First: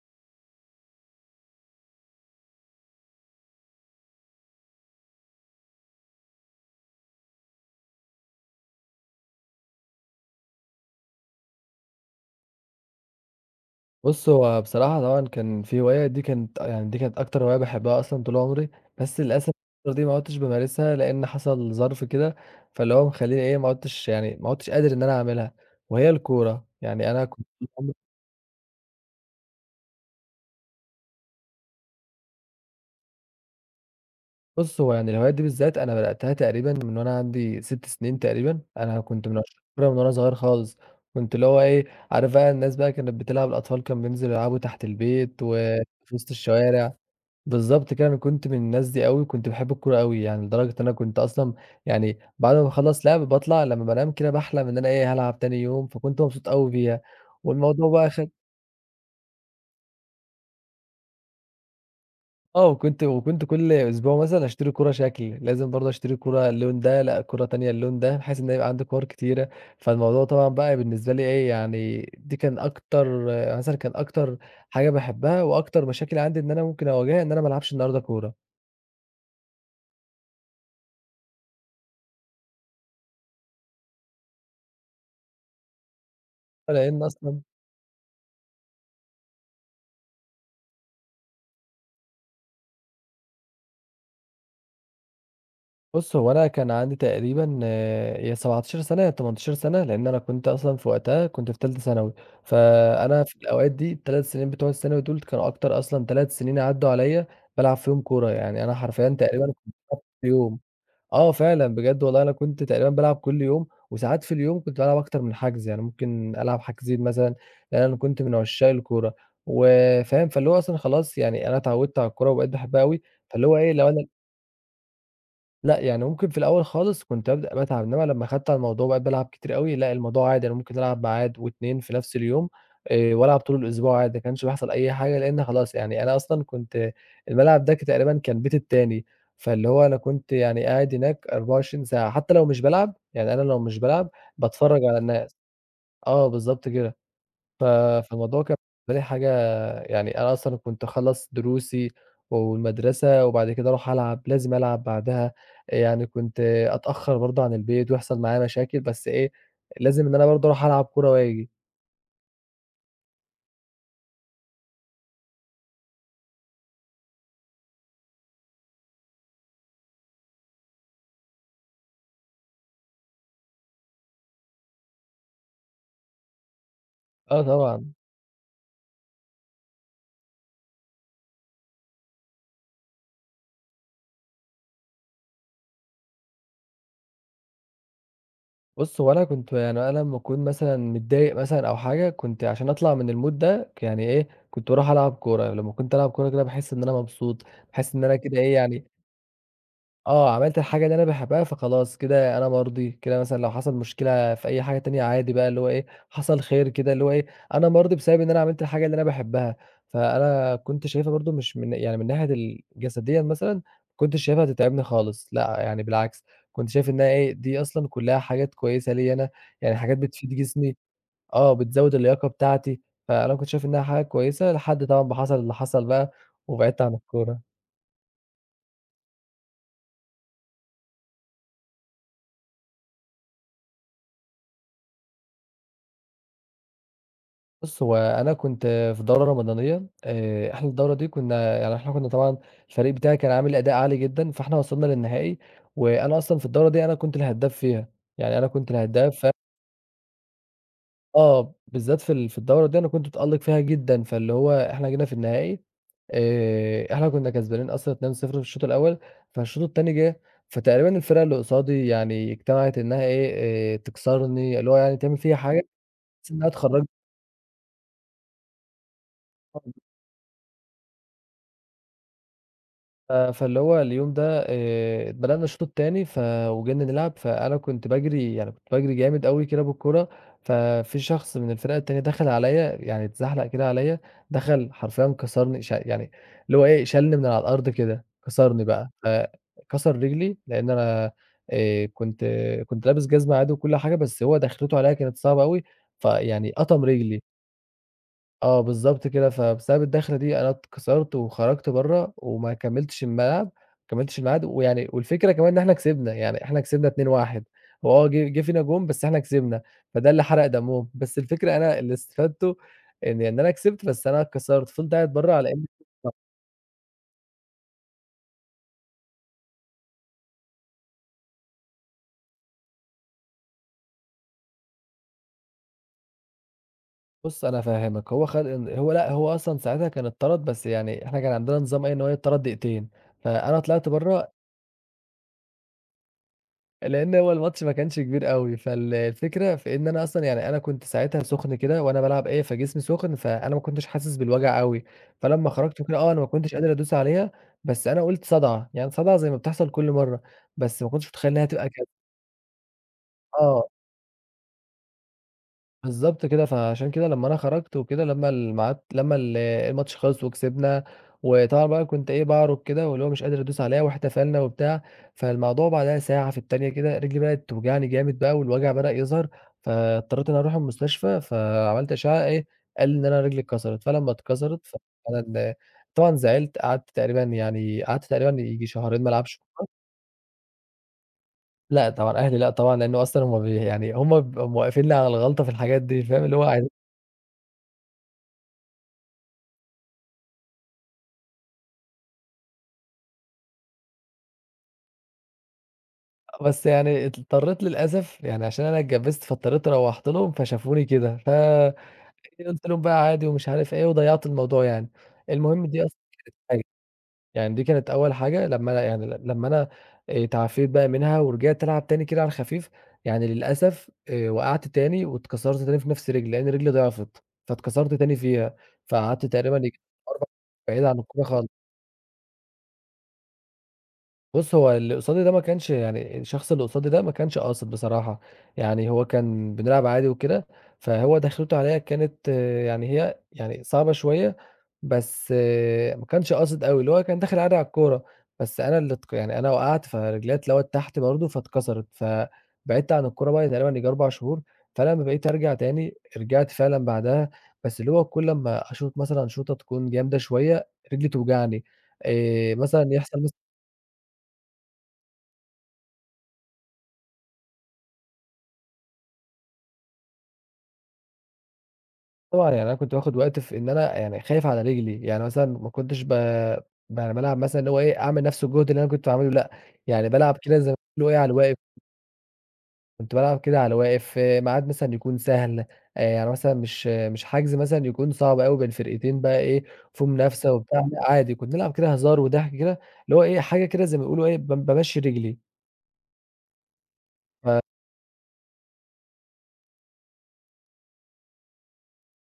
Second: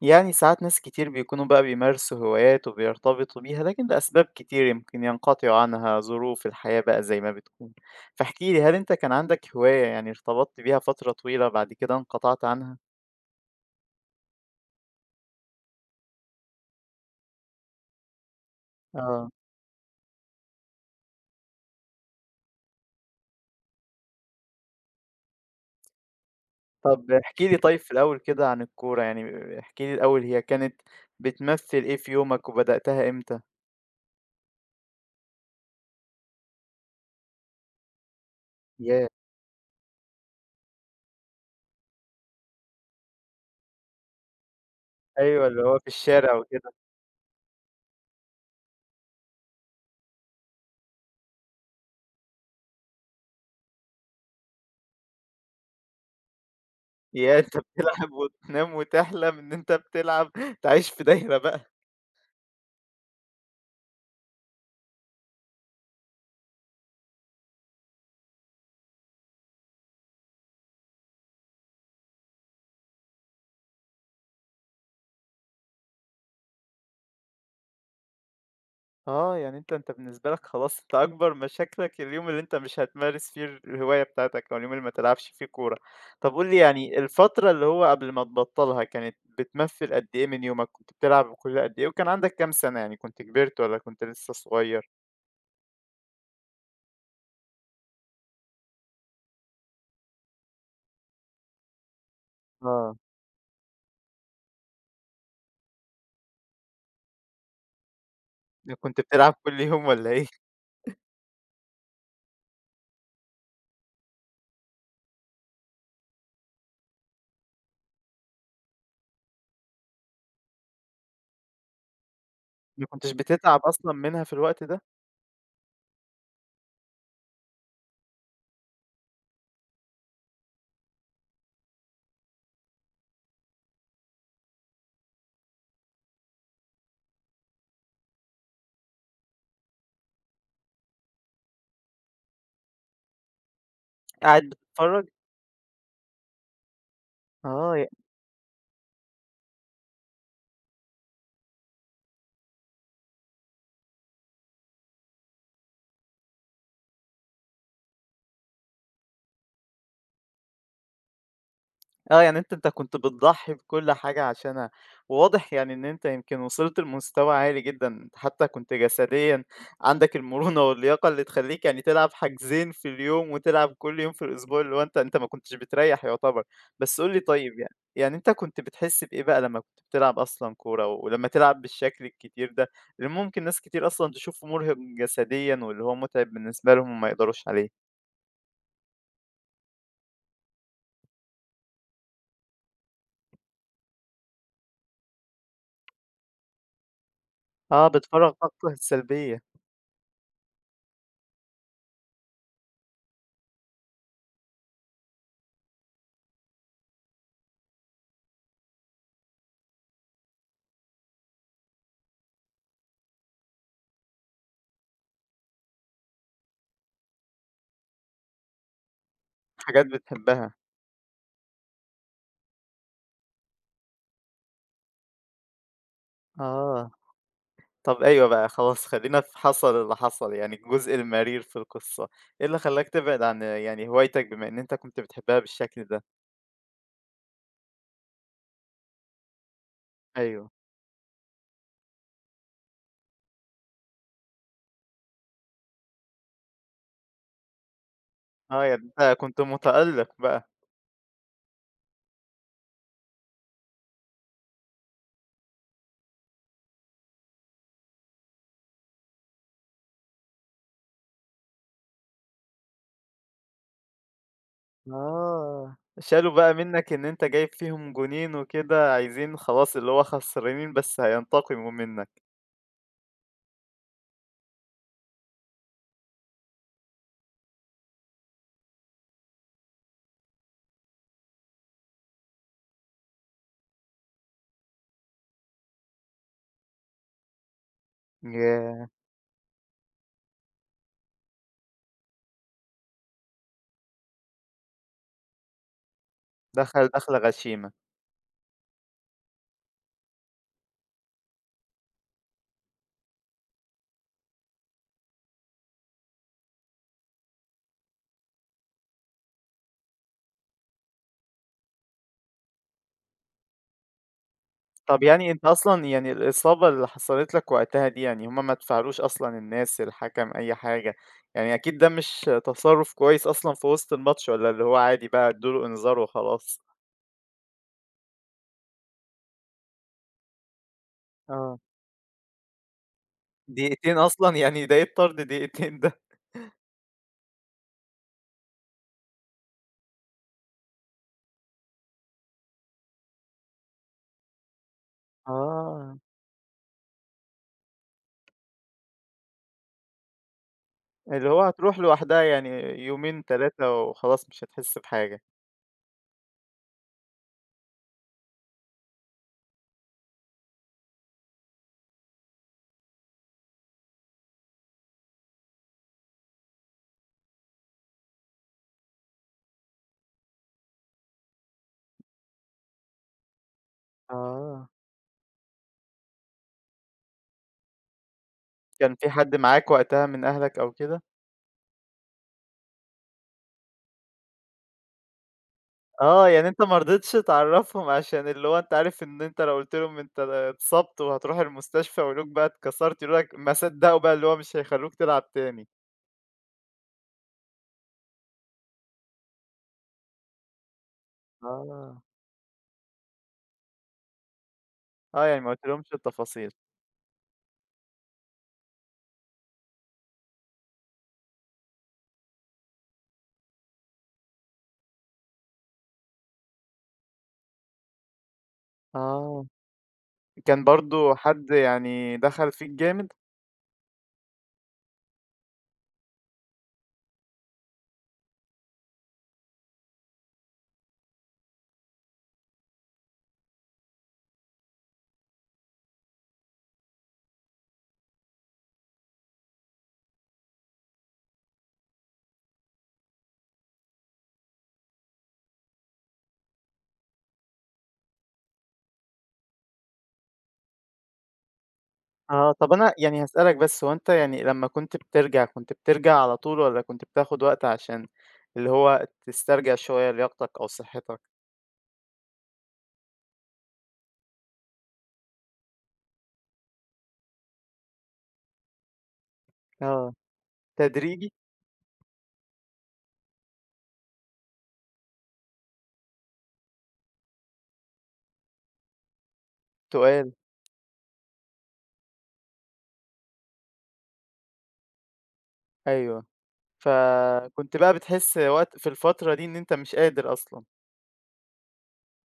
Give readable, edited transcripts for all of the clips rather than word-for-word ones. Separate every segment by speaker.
Speaker 1: يعني ساعات ناس كتير بيكونوا بقى بيمارسوا هوايات وبيرتبطوا بيها، لكن لأسباب كتير يمكن ينقطعوا عنها. ظروف الحياة بقى زي ما بتكون. فاحكي لي، هل انت كان عندك هواية يعني ارتبطت بيها فترة طويلة بعد كده انقطعت عنها؟
Speaker 2: بُص، هو بصراحة طبعًا كان في هواية دي كانت يعني دي كانت أكتر هواية باحبها أصلًا طول عمري، بس
Speaker 1: اه.
Speaker 2: للأسف الفترة دي ما عُدتش بامارسها لإن حصل ظرف كده، فاللي هو مخلّيني إيه، ما عُدتش قادر إن أنا أعملها، وهي الكورة،
Speaker 1: طب
Speaker 2: يعني أنا كنت
Speaker 1: احكي لي
Speaker 2: طول
Speaker 1: طيب في
Speaker 2: عمري.
Speaker 1: الأول كده عن الكورة يعني، احكي لي الأول هي كانت بتمثل ايه في يومك وبدأتها امتى؟
Speaker 2: بُص، هو يعني الهواية دي بالذات أنا بدأتها تقريبًا من وأنا عندي 6 سنين تقريبًا، أنا
Speaker 1: ياه.
Speaker 2: كنت من عشاق الكورة من وأنا صغير خالص، كنت اللي هو إيه، عارف بقى الناس بقى كانت بتلعب، الأطفال كانوا بينزلوا يلعبوا تحت البيت
Speaker 1: ايوه، اللي هو
Speaker 2: وفي
Speaker 1: في
Speaker 2: وسط
Speaker 1: الشارع وكده.
Speaker 2: الشوارع. بالضبط كده، أنا كنت من الناس دي أوي، كنت باحب الكورة أوي، يعني لدرجة إن أنا كنت أصلًا يعني بعد ما باخلّص لعب باطلع، لمّا بانام كده باحلم إن أنا إيه، هالعب تاني يوم، فكنت مبسوط أوي بيها،
Speaker 1: يا انت
Speaker 2: والموضوع بقى
Speaker 1: بتلعب
Speaker 2: خد
Speaker 1: وتنام وتحلم ان انت بتلعب، تعيش في دايرة بقى.
Speaker 2: وكنت كل أسبوع مثلًا أشتري كورة شكل، لازم برضه أشتري كورة اللون ده، لأ كورة تانية اللون ده، بحيث إن يبقى عندي كور كتيرة، فالموضوع طبعًا بقى بالنسبة لي إيه، يعني دي كان أكتر، مثلًا كان أكتر حاجة باحبها، وأكتر مشاكل عندي إن أنا ممكن أواجهها إن أنا ما العبش النهارده كورة،
Speaker 1: آه، يعني أنت بالنسبة لك خلاص أنت أكبر مشاكلك اليوم اللي أنت مش هتمارس فيه الهواية بتاعتك، أو اليوم اللي ما تلعبش فيه كورة. طب قُل لي، يعني
Speaker 2: لإن أصلًا
Speaker 1: الفترة اللي هو قبل ما تبطّلها كانت بتمثّل قد إيه من يومك؟ كنت بتلعب كل قد إيه؟ وكان عندك كام سَنة، يعني كنت كبرت والّا كنت لسه صغير؟
Speaker 2: بُص، هو أنا كان عندي تقريبًا يا 17 سَنة يا 18 سَنة، لإن أنا كنت أصلًا في وقتها كنت في تالتة ثانوي،
Speaker 1: آه.
Speaker 2: فأنا في الأوقات دي ال3 سنين بتوع الثانوي دول كانوا أكتر، أصلًا 3 سنين عدّوا عليّا بالعب فيهم كورة، يعني أنا
Speaker 1: كنت
Speaker 2: حرفيًا
Speaker 1: بتلعب
Speaker 2: تقريبًا
Speaker 1: كل
Speaker 2: كنت
Speaker 1: يوم
Speaker 2: بالعب
Speaker 1: والّا إيه؟
Speaker 2: كل يوم. فعلًا بجد والله أنا كنت تقريبًا بالعب كل يوم، وساعات في اليوم كنت بالعب أكتر من حجز، يعني ممكن ألعب حجزين مثلًا، لإن أنا كنت من عشاق الكورة، وفاهم، فاللي هو أصلًا خلاص يعني أنا اتعودت على الكورة وبقيت باحبها
Speaker 1: ما
Speaker 2: أوي،
Speaker 1: كنتش
Speaker 2: فاللي هو
Speaker 1: بتتعب
Speaker 2: إيه لو
Speaker 1: أصلًا
Speaker 2: أنا
Speaker 1: منها في الوقت ده؟
Speaker 2: لأ، يعني ممكن في الأول خالص كنت أبدأ باتعب، إنّما لمّا خدت على الموضوع وبقيت بالعب كتير أوي، لأ الموضوع عادي أنا ممكن ألعب ميعاد و2 في نفس اليوم والعب طول الأسبوع عادي، ما كانش بيحصل أي حاجة لإن خلاص يعني أنا أصلًا كنت الملعب ده تقريبًا كان بيتي التاني، فاللي هو أنا كنت يعني قاعد هناك 24 ساعة، حتى لو مش بالعب، يعني أنا لو مش بالعب
Speaker 1: قاعد
Speaker 2: باتفرّج على
Speaker 1: بتتفرّج؟
Speaker 2: الناس. آه، بالضبط كده. ف
Speaker 1: آه،
Speaker 2: فالموضوع كان بالنسبة لي حاجة، يعني أنا أصلًا كنت أخلّص دروسي والمدرسة وبعد كده أروح ألعب، لازم ألعب بعدها، يعني كنت أتأخّر برضه عن البيت ويحصل معايا مشاكل، بس إيه، لازم إن أنا برضه أروح ألعب كورة وآجي.
Speaker 1: آه، يعني أنت كنت بتضحّي بكل حاجة عشانها، وواضح يعني إن أنت يمكن وصلت لمستوى عالي جدًا. أنت حتى كنت جسديًا عندك المرونة واللياقة اللي تخلّيك يعني تلعب حاجزين في اليوم، وتلعب كل يوم في الأسبوع، اللي هو أنت ما كنتش بتريّح يعتبر. بس قُل لي
Speaker 2: آه
Speaker 1: طيب، يعني
Speaker 2: طبعًا.
Speaker 1: يعني أنت كنت بتحس بإيه بقى لمّا كنت بتلعب أصلًا كورة، ولمّا تلعب بالشكل الكتير ده، اللي ممكن ناس كتير أصلًا تشوفه مرهق جسديًا، واللي هو مُتعب بالنسبة لهم وما يقدروش عليه؟
Speaker 2: بُص، هو أنا كنت يعني أنا لمّا أكون مثلًا متضايق مثلًا أو حاجة، كنت عشان أطلع من الmood ده، يعني إيه، كنت باروح ألعب كورة، لمّا كنت ألعب كورة كده باحس إن أنا مبسوط،
Speaker 1: آه،
Speaker 2: باحس إن أنا
Speaker 1: بتفرّغ
Speaker 2: كده إيه،
Speaker 1: طاقتك
Speaker 2: يعني
Speaker 1: السلبية.
Speaker 2: عملت الحاجة اللي أنا باحبها فخلاص كده أنا مرضي، كده مثلًا لو حصل مشكلة في أي حاجة تانية عادي بقى اللي هو إيه، حصل خير كده اللي هو إيه، أنا مرضي بسبب إن أنا عملت الحاجة اللي أنا باحبها، فأنا كنت شايفها برضه مش من يعني من ناحية جسديًا مثلًا ما كنتش شايفها هتتعبني خالص، لأ يعني بالعكس، كنت شايف إنها إيه، دي أصلًا كلّها حاجات كويسة ليّا أنا، يعني
Speaker 1: حاجات
Speaker 2: حاجات بتفيد
Speaker 1: بتحبها.
Speaker 2: جسمي، آه، بتزوّد اللياقة بتاعتي، فأنا كنت شايف إنها حاجة كويسة لحد طبعًا ما حصل اللي حصل بقى وبعدت
Speaker 1: آه.
Speaker 2: عن الكورة.
Speaker 1: طب أيوه بقى خلاص، خلّينا في حصل اللي حصل، يعني الجزء المرير في القصة. إيه اللي خلّاك تبعد عن يعني هوايتك، بما إن أنت كنت بتحبها بالشكل ده؟
Speaker 2: بُص، هو أنا كنت في دورة رمضانية،
Speaker 1: أيوه.
Speaker 2: إحنا الدورة دي كنا يعني إحنا كنا طبعًا الفريق بتاعي كان عامل أداء عالي جدًا، فإحنا وصلنا للنهائي، وأنا أصلًا في الدورة دي أنا كنت الهداف فيها، يعني أنا
Speaker 1: آه،
Speaker 2: كنت
Speaker 1: يعني أنت
Speaker 2: الهداف. ف
Speaker 1: كنت مُتألّق بقى.
Speaker 2: آه، بالذات في في الدورة دي أنا كنت متألق فيها جدًا، فاللي هو إحنا جينا في النهائي، إحنا كنا كسبانين أصلًا 2-0 في الشوط الأول، فالشوط التاني جه، فتقريبًا الفرقة اللي قصادي يعني اجتمعت إنها إيه، تكسرني، اللي هو يعني تعمل فيّا حاجة
Speaker 1: آه.
Speaker 2: بحيث
Speaker 1: شالوا
Speaker 2: إنها
Speaker 1: بقى
Speaker 2: تخرجني.
Speaker 1: منّك إن أنت جايب فيهم جونين وكده، عايزين خلاص، اللي هو خسرانين بس هينتقموا منّك.
Speaker 2: ف فاللي هو اليوم ده بدأنا الشوط التاني وجينا نلعب، فأنا كنت باجري يعني كنت باجري جامد أوي كده بالكورة، ففي شخص من الفرقة التانية دخل عليّا، يعني اتزحلق كده عليّا، دخل حرفيًا كسرني يعني اللي هو إيه، شالني من على الأرض كده، كسرني
Speaker 1: ياه!
Speaker 2: بقى، فكسر رجلي لإن أنا آآ، كنت كنت لابس جزمة عادي وكل حاجة، بس هو دخلته عليّا كانت صعبة أوي، فيعني أَطَم
Speaker 1: دخل دخلة
Speaker 2: رجلي.
Speaker 1: غشيمة.
Speaker 2: آه، بالضبط كده، فبسبب الداخلة دي أنا اتكسرت وخرجت برّه وما كمّلتش الملعب، ما كمّلتش الميعاد، ويعني والفكرة كمان إن إحنا كسبنا، يعني إحنا كسبنا 2-1، هو جه فينا جون بس إحنا كسبنا، فده اللي حرق دمهم، بس الفكرة أنا اللي استفدته إن أنا كسبت بس أنا اتكسرت، فضلت
Speaker 1: طب
Speaker 2: قاعد
Speaker 1: يعني
Speaker 2: برّه.
Speaker 1: أنت
Speaker 2: على إن
Speaker 1: أصلًا، يعني الإصابة اللي حصلت لك وقتها دي، يعني هم ما دفعلوش أصلًا الناس، الحكم، أي حاجة؟ يعني أكيد ده مش تصرُّف كويس أصلًا في وسط الماتش، والّا اللي هو عادي بقى ادّوا له إنذار وخلاص؟
Speaker 2: بُص أنا هافهّمك، هو خد إن هو لأ، هو أصلًا ساعتها كان اتطرد، بس يعني إحنا كان
Speaker 1: آه.
Speaker 2: عندنا نظام إيه، إن هو يتطرد دقيقتين، فأنا طلعت
Speaker 1: دقيقتين
Speaker 2: برّه
Speaker 1: أصلًا، يعني دقيقة طرد دقيقتين ده.
Speaker 2: لإن هو الماتش ما كانش كبير أوي، الفكرة في إن أنا أصلًا يعني أنا كنت ساعتها سُخن كده وأنا بالعب إيه، فجسمي سُخن، فأنا ما كنتش حاسس بالوجع أوي، فلمّا خرجت وكده
Speaker 1: آه.
Speaker 2: آه، أنا ما كنتش قادر أدوس عليها، بس أنا قُلت صدعة، يعني صدعة زي ما بتحصل كل مرّة، بس ما كنتش
Speaker 1: اللي
Speaker 2: متخيل
Speaker 1: هو
Speaker 2: إنها هتبقى
Speaker 1: هتروح
Speaker 2: كده.
Speaker 1: لوحدها يعني، يومين،
Speaker 2: آه،
Speaker 1: 3 وخلاص مش هتحس بحاجة.
Speaker 2: بالضبط كده، فعشان كده لمّا أنا خرجت وكده، لمّا الميعاد لمّا الماتش خلص وكسبنا، وطبعًا بقى كنت إيه باعرج كده، واللي هو مش قادر أدوس عليها، واحتفلنا وبتاع، فالموضوع بعدها ساعة في التانية كده رجلي بدأت توجعني جامد بقى، والوجع بدأ يظهر، فاضطريت إن أنا أروح المستشفى، فعملت أشعة إيه، قال لي إن أنا رجلي اتكسرت، فلمّا اتكسرت
Speaker 1: آه.
Speaker 2: ففعلًا طبعًا زعلت، قعدت تقريبًا يعني قعدت تقريبًا ييجي
Speaker 1: كان
Speaker 2: شهرين ما
Speaker 1: في حد
Speaker 2: ألعبش كورة،
Speaker 1: معاك وقتها من أهلك أو كده؟
Speaker 2: لأ طبعًا أهلي لأ طبعًا لإنه أصلًا هُم يعني هُم بيبقوا موقفينّي على الغلطة في الحاجات دي، فاهم
Speaker 1: آه،
Speaker 2: اللي هو
Speaker 1: يعني أنت
Speaker 2: عايزين،
Speaker 1: ما رضيتش تعرّفهم، عشان اللي هو أنت عارف إن أنت لو قُلت لهم أنت اتصبت وهتروح المستشفى ويقولوك بقى اتكسرت، يقولوا لك ما صدّقوا بقى، اللي هو مش هيخلّوك تلعب تاني.
Speaker 2: بس يعني اضطريت للأسف يعني عشان أنا اتجبّزت، فاضطريت روّحت لهم فشافوني كده، ف
Speaker 1: آه.
Speaker 2: إيه، قُلت لهم بقى عادي ومش عارف إيه وضيّعت الموضوع يعني.
Speaker 1: آه، يعني ما
Speaker 2: المهم دي
Speaker 1: قُلتلهمش
Speaker 2: أصلًا
Speaker 1: التفاصيل.
Speaker 2: حاجة، يعني دي كانت أول حاجة لمّا أنا يعني لمّا أنا اتعافيت بقى منها ورجعت ألعب تاني كده على الخفيف، يعني للأسف وقعت تاني واتكسرت تاني في نفس رجلي، لإن رجلي ضعفت، فاتكسرت تاني فيها، فقعدت
Speaker 1: آه.
Speaker 2: تقريبًا ييجي 4
Speaker 1: كان
Speaker 2: بعيد عن
Speaker 1: برضه
Speaker 2: الكورة
Speaker 1: حد
Speaker 2: خالص.
Speaker 1: يعني دخل فيك جامد؟
Speaker 2: بُص، هو اللي قصادي ده ما كانش يعني الشخص اللي قصادي ده ما كانش قاصد بصراحة، يعني هو كان بنلعب عادي وكده، فهو دخلته عليَّ كانت يعني هي يعني صعبة شوية، بس ما كانش قاصد أوي، اللي هو كان داخل عادي على الكورة، بس أنا اللي يعني أنا وقعت فرجليّا اتلوت تحت برضه فاتكسرت، فبعدت عن الكورة بقى تقريبًا ييجي 4 شهور، فلمّا بقيت أرجع تاني رجعت فعلًا بعدها، بس اللي هو كل أمّا أشوط مثلًا شوطة تكون جامدة شوية رجلي توجعني،
Speaker 1: آه، طب
Speaker 2: مثلًا
Speaker 1: أنا
Speaker 2: يحصل
Speaker 1: يعني
Speaker 2: مثلًا
Speaker 1: هاسألك، بس هو أنت يعني لمّا كنت بترجع، كنت بترجع على طول والّا كنت بتاخد وقت عشان اللي هو تسترجع شوية لياقتك أو صحتك؟
Speaker 2: طبعًا يعني أنا كنت باخد وقت في إن أنا يعني خايف على رجلي، يعني مثلًا ما كنتش ب يعني بالعب مثلًا اللي هو إيه، أعمل نفس الجهد اللي أنا كنت باعمله لأ، يعني
Speaker 1: آه.
Speaker 2: بالعب كده زي ما بيقولوا إيه
Speaker 1: تدريجي؟
Speaker 2: على الواقف، كنت بالعب كده على الواقف في ميعاد مثلًا يكون سهل، يعني مثلًا مش حجز مثلًا يكون صعب أوي بين فرقتين بقى إيه، في
Speaker 1: تُقال،
Speaker 2: منافسة وبتاع، لأ عادي كنت نلعب كده هزار وضحك كده، اللي هو إيه، حاجة كده زي ما بيقولوا إيه، بامشّي رجلي.
Speaker 1: أيوه. فكنت بقى بتحس وقت في الفترة دي إن أنت مش قادر أصلًا.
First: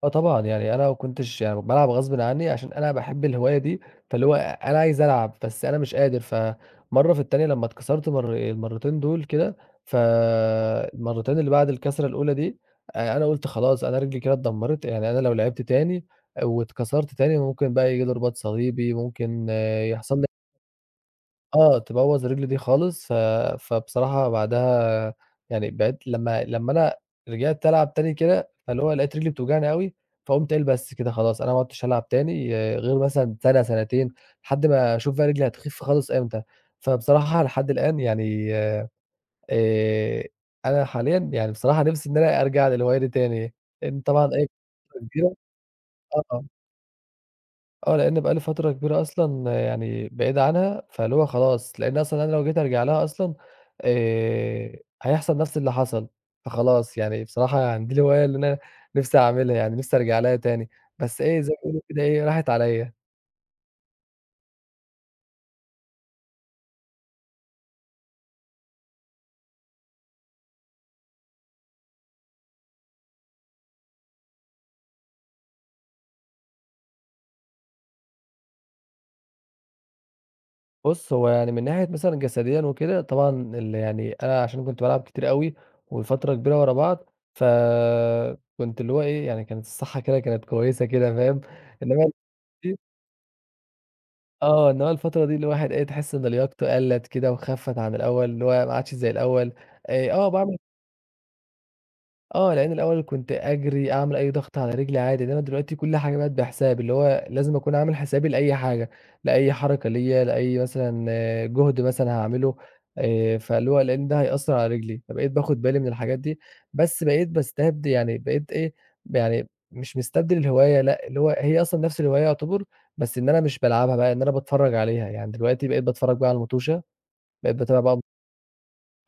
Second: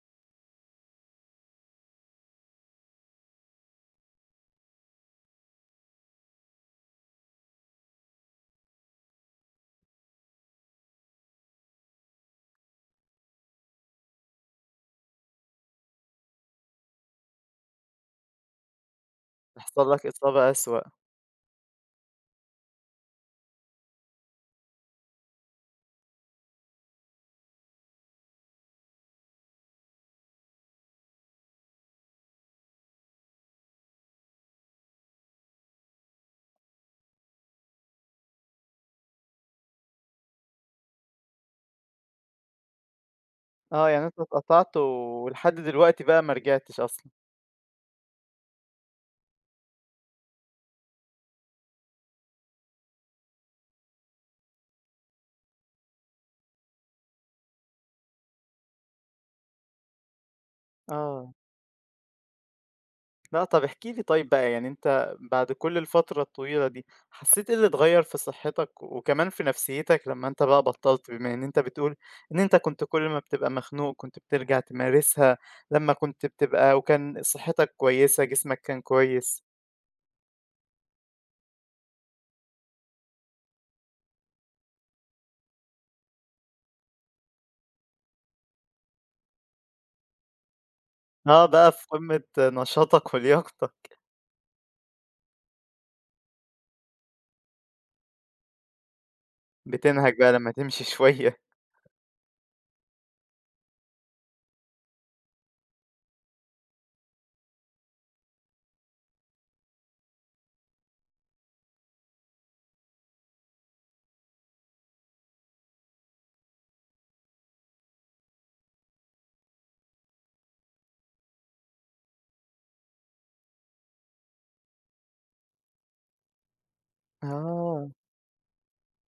Speaker 2: آه طبعًا، يعني أنا ما كنتش يعني بالعب غصبٍ عني عشان أنا باحب الهواية دي، فاللي هو أنا عايز ألعب، بس أنا مش قادر، فمرّة في التانية لمّا اتكسرت المرّتين دول كده، فالمرّتين اللي بعد الكسرة الأولى دي، أنا قُلت خلاص أنا رجلي كده اتدمّرت، يعني أنا لو لعبت تاني واتكسرت تاني ممكن بقى ييجي لي رباط صليبي، ممكن
Speaker 1: يحصل لك
Speaker 2: يحصل لي
Speaker 1: إصابة أسوأ.
Speaker 2: آه، تبوّظ الرجل دي خالص، ف فبصراحة بعدها يعني بعدت لمّا أنا رجعت ألعب تاني كده، فاللي هو لقيت رجلي بتوجعني أوي، فقُمت قايل بس كده خلاص، أنا ما عُدتش هالعب تاني آه، غير مثلًا سَنة، سَنتين، لحد ما أشوف بقى رجلي هتخِف خالص إمتى. فبصراحة لحد الآن يعني آآ، أنا حاليًا يعني بصراحة نِفْسي إن أنا أرجع للهواية دي تاني،
Speaker 1: آه،
Speaker 2: لإن
Speaker 1: يعني أنت
Speaker 2: طبعًا أي
Speaker 1: اتقطعت
Speaker 2: فترة كبيرة.
Speaker 1: ولحد دلوقتي بقى ما
Speaker 2: آه.
Speaker 1: رجعتش أصلًا.
Speaker 2: آه، لإن بقى لي فترة كبيرة أصلًا يعني بعيد عنها، فاللي هو خلاص، لإن أصلًا أنا لو جيت أرجع لها أصلًا هيحصل نفس اللي حصل، فخلاص يعني بصراحة يعني دي الهواية اللي أنا نفسي أعملها، يعني نفسي أرجع لها تاني، بس
Speaker 1: آه،
Speaker 2: إيه، زي ما بيقولوا كده إيه، راحت عليّا.
Speaker 1: لأ. طَب احكِ لي طيب بقى، يعني أنت بعد كل الفترة الطويلة دي، حسيت إيه اللي اتغيّر في صحتك وكمان في نفسيتك لمّا أنت بقى بطّلت؟ بما إن أنت بتقول إن أنت كنت كل ما بتبقى مخنوق كنت بترجع تمارسها، لمّا كنت بتبقى وكان صحتك كويسة، جسمك كان كويس.
Speaker 2: بُص، هو يعني من ناحية مثلًا جسديًا وكده، طبعًا يعني أنا عشان كنت بالعب كتير أوي وفترة كبيرة ورا بعض، فكنت اللي هو إيه، يعني كانت الصحة كده كانت كويسة كده، فاهم؟
Speaker 1: آه، بقى في
Speaker 2: إنما
Speaker 1: قمة نشاطك ولياقتك.
Speaker 2: آه، إن هو الفترة دي الواحد إيه، تحس إن لياقته قَلّت كده وخفّت عن الأول، اللي هو ما عادش زي الأول.
Speaker 1: بتنهَج بقى لمّا
Speaker 2: باعمل
Speaker 1: تمشي شوية.
Speaker 2: آه، لإن الأول كنت أجري، أعمل أي ضغط على رجلي عادي، إنّما دلوقتي كل حاجة بقت بحساب، اللي هو لازم أكون عامل حسابي لأي حاجة، لأي حركة ليّا، لأي مثلًا جهد مثلًا هاعمله. فاللي هو لإن ده هيأثّر على رجلي، فبقيت باخد بالي من الحاجات دي، بس بقيت باستبدي يعني بقيت إيه، يعني مش مستبدل الهواية لأ، اللي هو هي أصلًا نفس الهواية يعتبر، بس إن أنا مش بالعبها بقى، إن أنا باتفرّج عليها، يعني دلوقتي بقيت باتفرّج بقى على المطوشة، بقيت باتابع
Speaker 1: آه،
Speaker 2: بقى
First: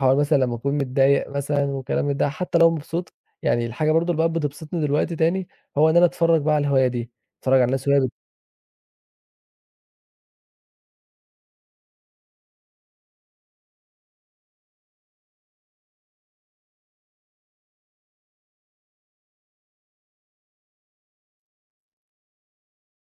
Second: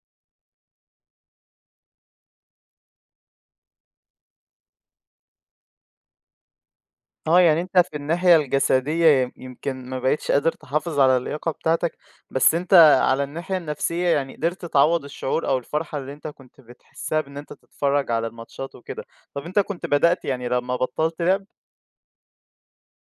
Speaker 2: حوار مثلًا لمّا أكون متضايق مثلًا وكلام من ده، حتى لو مبسوط، يعني الحاجة برضه اللي بقت بتبسطني دلوقتي تاني، هو إن أنا أتفرّج بقى على الهواية دي،
Speaker 1: آه،
Speaker 2: أتفرّج
Speaker 1: يعني
Speaker 2: على
Speaker 1: أنت
Speaker 2: الناس
Speaker 1: في
Speaker 2: وهي بت.
Speaker 1: الناحية الجسدية يمكن ما بقيتش قادر تحافظ على اللياقة بتاعتك، بس أنت على الناحية النفسية يعني قدرت تعوّض الشعور أو الفرحة اللي أنت كنت بتحسّها بإن أنت تتفرّج على الماتشات وكده. طَب أنت كنت بدأت يعني لمّا بطّلت لعب.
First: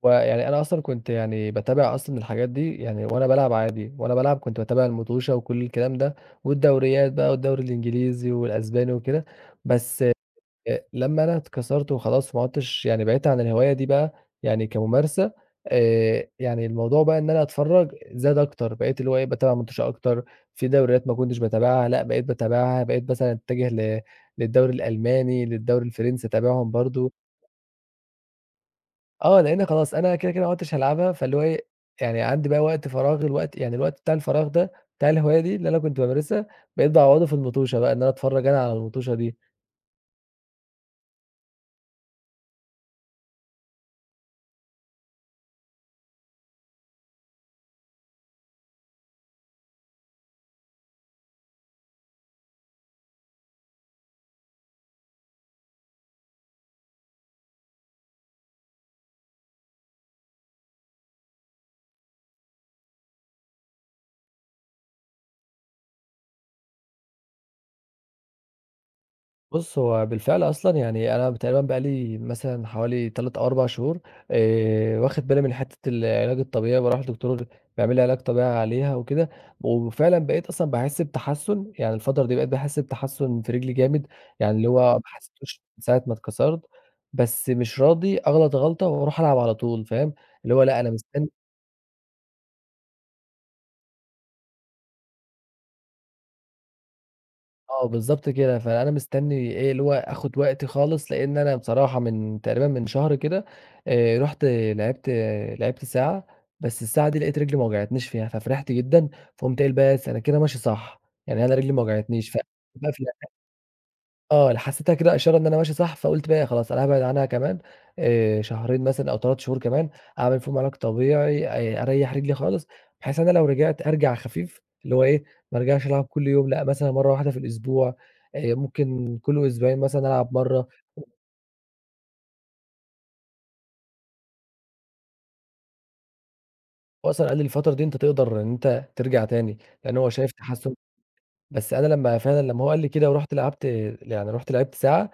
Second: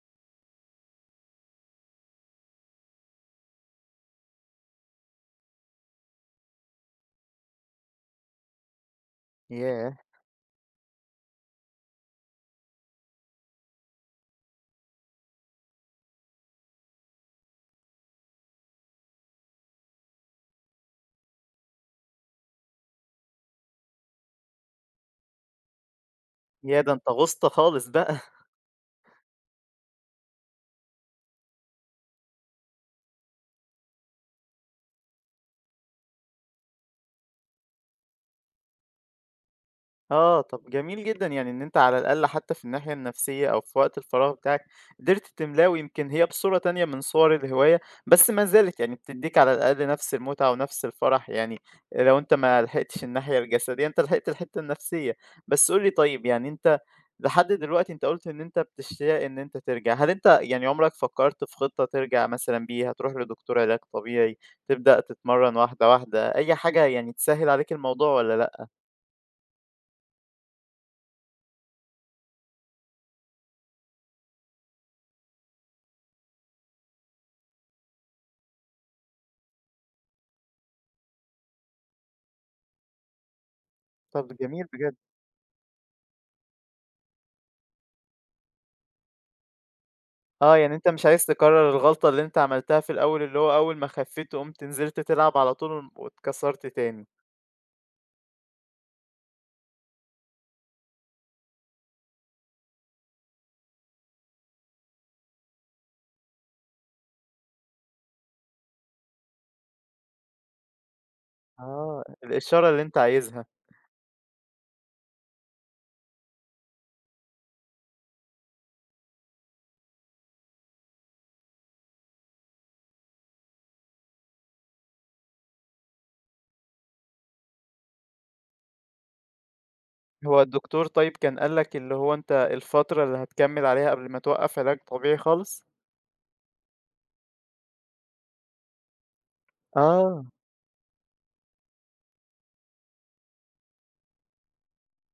Speaker 2: ويعني أنا أصلًا كنت يعني باتابع أصلًا الحاجات دي يعني وأنا بالعب عادي، وأنا بالعب كنت باتابع المطوشة وكل الكلام ده، والدوريات بقى والدوري الإنجليزي والأسباني وكده،
Speaker 1: ياه!
Speaker 2: بس لمّا أنا اتكسرت وخلاص ما عُدتش يعني بعِدت عن الهواية دي بقى يعني كممارسة. يعني الموضوع بقى إن أنا أتفرّج زاد أكتر، بقيت اللي هو إيه، باتابع مُنتَشَر أكتر، في دوريات ما كنتش باتابعها لأ، بقيت باتابعها، بقيت مثلًا أتجه للدوري الألماني، للدوري الفرنسي أتابعهم
Speaker 1: ياه! ده أنت
Speaker 2: برضه،
Speaker 1: غُصت خالص بقى.
Speaker 2: آه، لإن خلاص أنا كده، كده ما عُدتش هالعبها، فاللي هو إيه، يعني عندي بقى وقت فراغ الوقت يعني الوقت بتاع الفراغ ده، بتاع الهواية دي اللي أنا كنت بامارسها، بقيت باعوّضه في المُطوشة بقى، إن أنا أتفرّج أنا على المُطوشة دي.
Speaker 1: آه، طَب جميل جدًا، يعني إن أنت على الأقل حتى في الناحية النفسية أو في وقت الفراغ بتاعك قدرت تملاه، ويمكن هي بصورة تانية من صور الهواية، بس ما زالت يعني بتدّيك على الأقل نفس المتعة ونفس الفرح. يعني لو أنت ما لحقتش الناحية الجسدية، أنت لحقت الحتة النفسية. بس قُل لي طيب، يعني أنت لحد دلوقتي أنت قُلت إن أنت بتشتاق إن أنت ترجع، هل أنت يعني عمرك فكّرت في خطة ترجع مثلًا بيها، تروح لدكتور علاج طبيعي، تبدأ تتمرّن واحدة، واحدة، أي حاجة يعني تسهّل عليك الموضوع والّا لأ؟
Speaker 2: بُص، هو بالفعل أصلًا يعني أنا تقريبًا بقى لي مثلًا حوالي 3 أو 4 شهور، واخد بالي من حتة العلاج الطبيعي، باروح لدكتور بيعمل لي علاج طبيعي عليها وكده، وفعلًا بقيت أصلًا باحس بتحسُّن، يعني الفترة دي بقيت باحس بتحسُّن في رجلي جامد،
Speaker 1: طَب
Speaker 2: يعني
Speaker 1: جميل
Speaker 2: اللي
Speaker 1: بجد.
Speaker 2: هو ما حسيتوش من ساعة ما اتكسرت، بس مش راضي أغلط غلطة وأروح ألعب على طول، فاهم؟ اللي
Speaker 1: آه،
Speaker 2: هو
Speaker 1: يعني
Speaker 2: لأ
Speaker 1: أنت
Speaker 2: أنا
Speaker 1: مش عايز
Speaker 2: مستني
Speaker 1: تكرّر الغلطة اللي أنت عملتها في الأول، اللي هو أول ما خفّيت قُمت نزلت تلعب على طول واتكسرت تاني.
Speaker 2: آه، بالضبط كده، فأنا مستني إيه، اللي هو آخُد وقتي خالص، لإن أنا بصراحة من تقريبًا من شهر كده رُحت لعبت لعبت ساعة، بس الساعة دي لقيت رجلي ما وجعتنيش فيها، ففرحت جدًا، فقُمت قايل بس أنا كده ماشي صح، يعني أنا رجلي ما
Speaker 1: آه.
Speaker 2: وجعتنيش
Speaker 1: الإشارة اللي أنت عايزها.
Speaker 2: آه، حسيتها كده إشارة إن أنا ماشي صح، فقُلت بقى خلاص أنا هابعد عنها كمان شهرين مثلًا أو 3 شهور كمان، أعمل فيهم علاج طبيعي، أريّح رجلي خالص، بحيث إن أنا لو رجعت أرجع خفيف، اللي هو إيه، ما أرجعش ألعب كل يوم، لأ مثلًا مرّة واحدة في الأسبوع، ممكن كل أسبوعين مثلًا ألعب
Speaker 1: هو
Speaker 2: مرّة.
Speaker 1: الدكتور طيب كان قال لك اللي هو أنت الفترة اللي هتكمّل عليها قبل ما توقّف علاج طبيعي خالص؟
Speaker 2: هو أصلًا قال لي الفترة دي أنت تقدر إن أنت ترجع تاني، لأن هو
Speaker 1: آه.
Speaker 2: شايف تحسُّن، بس أنا لمّا فعلًا لمّا هو قال لي كده ورُحت لعبت يعني رُحت لعبت ساعة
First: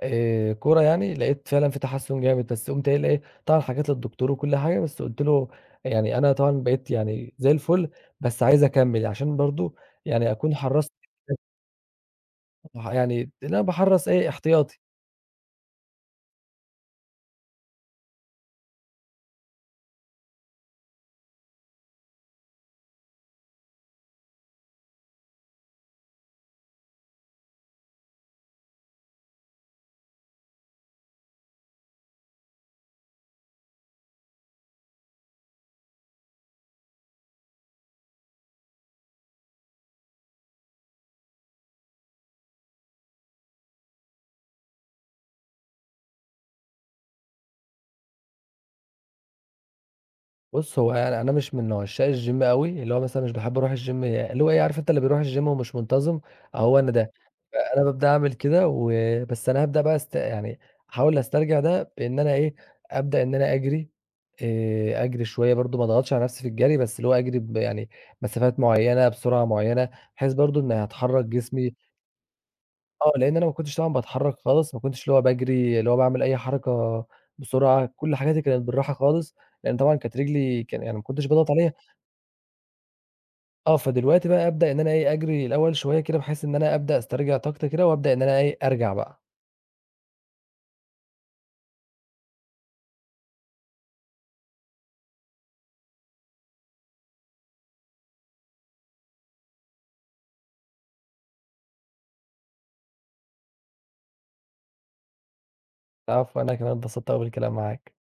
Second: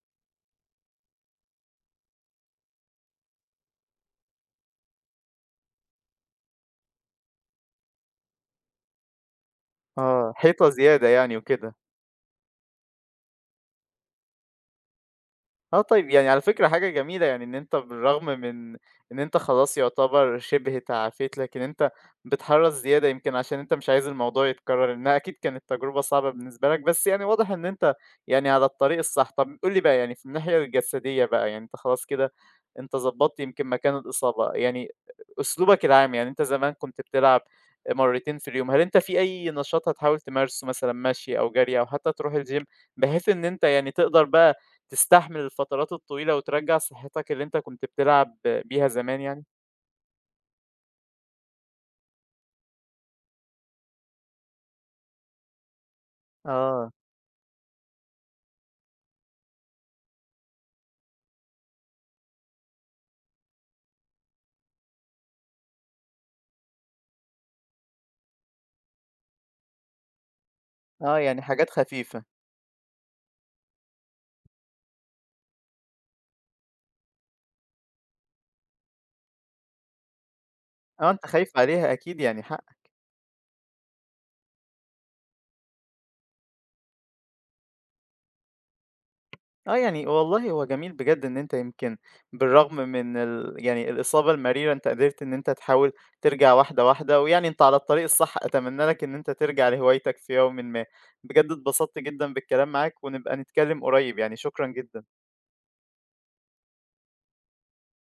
Speaker 2: كورة يعني، لقيت فعلًا في تحسُّن جامد، بس قُمت قايل إيه، طبعًا حكيت للدكتور وكل حاجة، بس قُلت له يعني أنا طبعًا بقيت يعني زي الفُل، بس عايز أكمّل عشان برضه يعني
Speaker 1: آه،
Speaker 2: أكون
Speaker 1: حيطة
Speaker 2: حرّصت
Speaker 1: زيادة يعني وكده.
Speaker 2: يعني أنا باحرّص إيه، احتياطي.
Speaker 1: آه، طيب. يعني على فكرة حاجة جميلة، يعني إن أنت بالرغم من إن أنت خلاص يعتبر شِبه تعافيت، لكن أنت بتحرّص زيادة يمكن عشان أنت مش عايز الموضوع يتكرّر. إنها أكيد كانت تجربة صعبة بالنسبة لك، بس يعني واضح إن أنت يعني على الطريق الصح. طَب قُل لي بقى، يعني في الناحية الجسدية بقى، يعني أنت خلاص كده أنت ضبّطت يمكن مكان الإصابة، يعني أسلوبك العام. يعني أنت زمان كنت بتلعب مرّتين في اليوم، هل أنت في أي نشاط هتحاول تمارسه مثلًا مَشي أو جري أو حتى تروح الgym، بحيث إن أنت يعني تقدر بقى تستحمل الفترات الطويلة وترجّع صحتك اللي أنت كنت بتلعب بيها زمان يعني؟
Speaker 2: بُص، هو يعني أنا مش من عشاق الgym أوي، اللي هو مثلًا مش باحب أروح الgym اللي هو إيه، عارف أنت اللي بيروح الgym ومش منتظم، أهو
Speaker 1: آه.
Speaker 2: أنا ده. فأنا بابدأ أعمل كده بس أنا هابدأ بقى است يعني أحاول أسترجع ده بإن أنا إيه، أبدأ إن أنا أجري، أجري شوية برضه ما أضغطش على نفسي في الجري، بس اللي هو أجري يعني مسافات معيّنة، بسرعة معيّنة، بحيث برضه إني
Speaker 1: آه،
Speaker 2: هاتحرك
Speaker 1: يعني حاجات
Speaker 2: جسمي،
Speaker 1: خفيفة.
Speaker 2: آه، لإن أنا ما كنتش طبعًا باتحرّك خالص، ما كنتش اللي هو باجري، اللي هو باعمل أي حركة بسرعة، كل حاجاتي كانت بالراحة خالص، لإن طبعًا كانت رجلي كان يعني ما
Speaker 1: آه، أنت
Speaker 2: كنتش باضغط
Speaker 1: خايف
Speaker 2: عليها،
Speaker 1: عليها أكيد يعني حقك.
Speaker 2: آه، فدلوقتي بقى أبدأ إن أنا إيه، أجري الأول شوية كده بحيث إن أنا أبدأ أسترجع طاقتي كده وأبدأ إن أنا إيه، أرجع بقى،
Speaker 1: آه، يعني والله هو جميل بجد إن أنت يمكن بالرغم من يعني الإصابة المريرة أنت قدرت إن أنت تحاول ترجع واحدة، واحدة، ويعني أنت على الطريق الصح. أتمنى لك إن أنت ترجع لهوايتك في يومٍ ما. بجد اتبسطت جدًا بالكلام معاك، ونبقى نتكلم قريب يعني. شكرًا جدًا.
Speaker 2: آه، فأنا كمان اتبسطت أوي بالكلام معاك.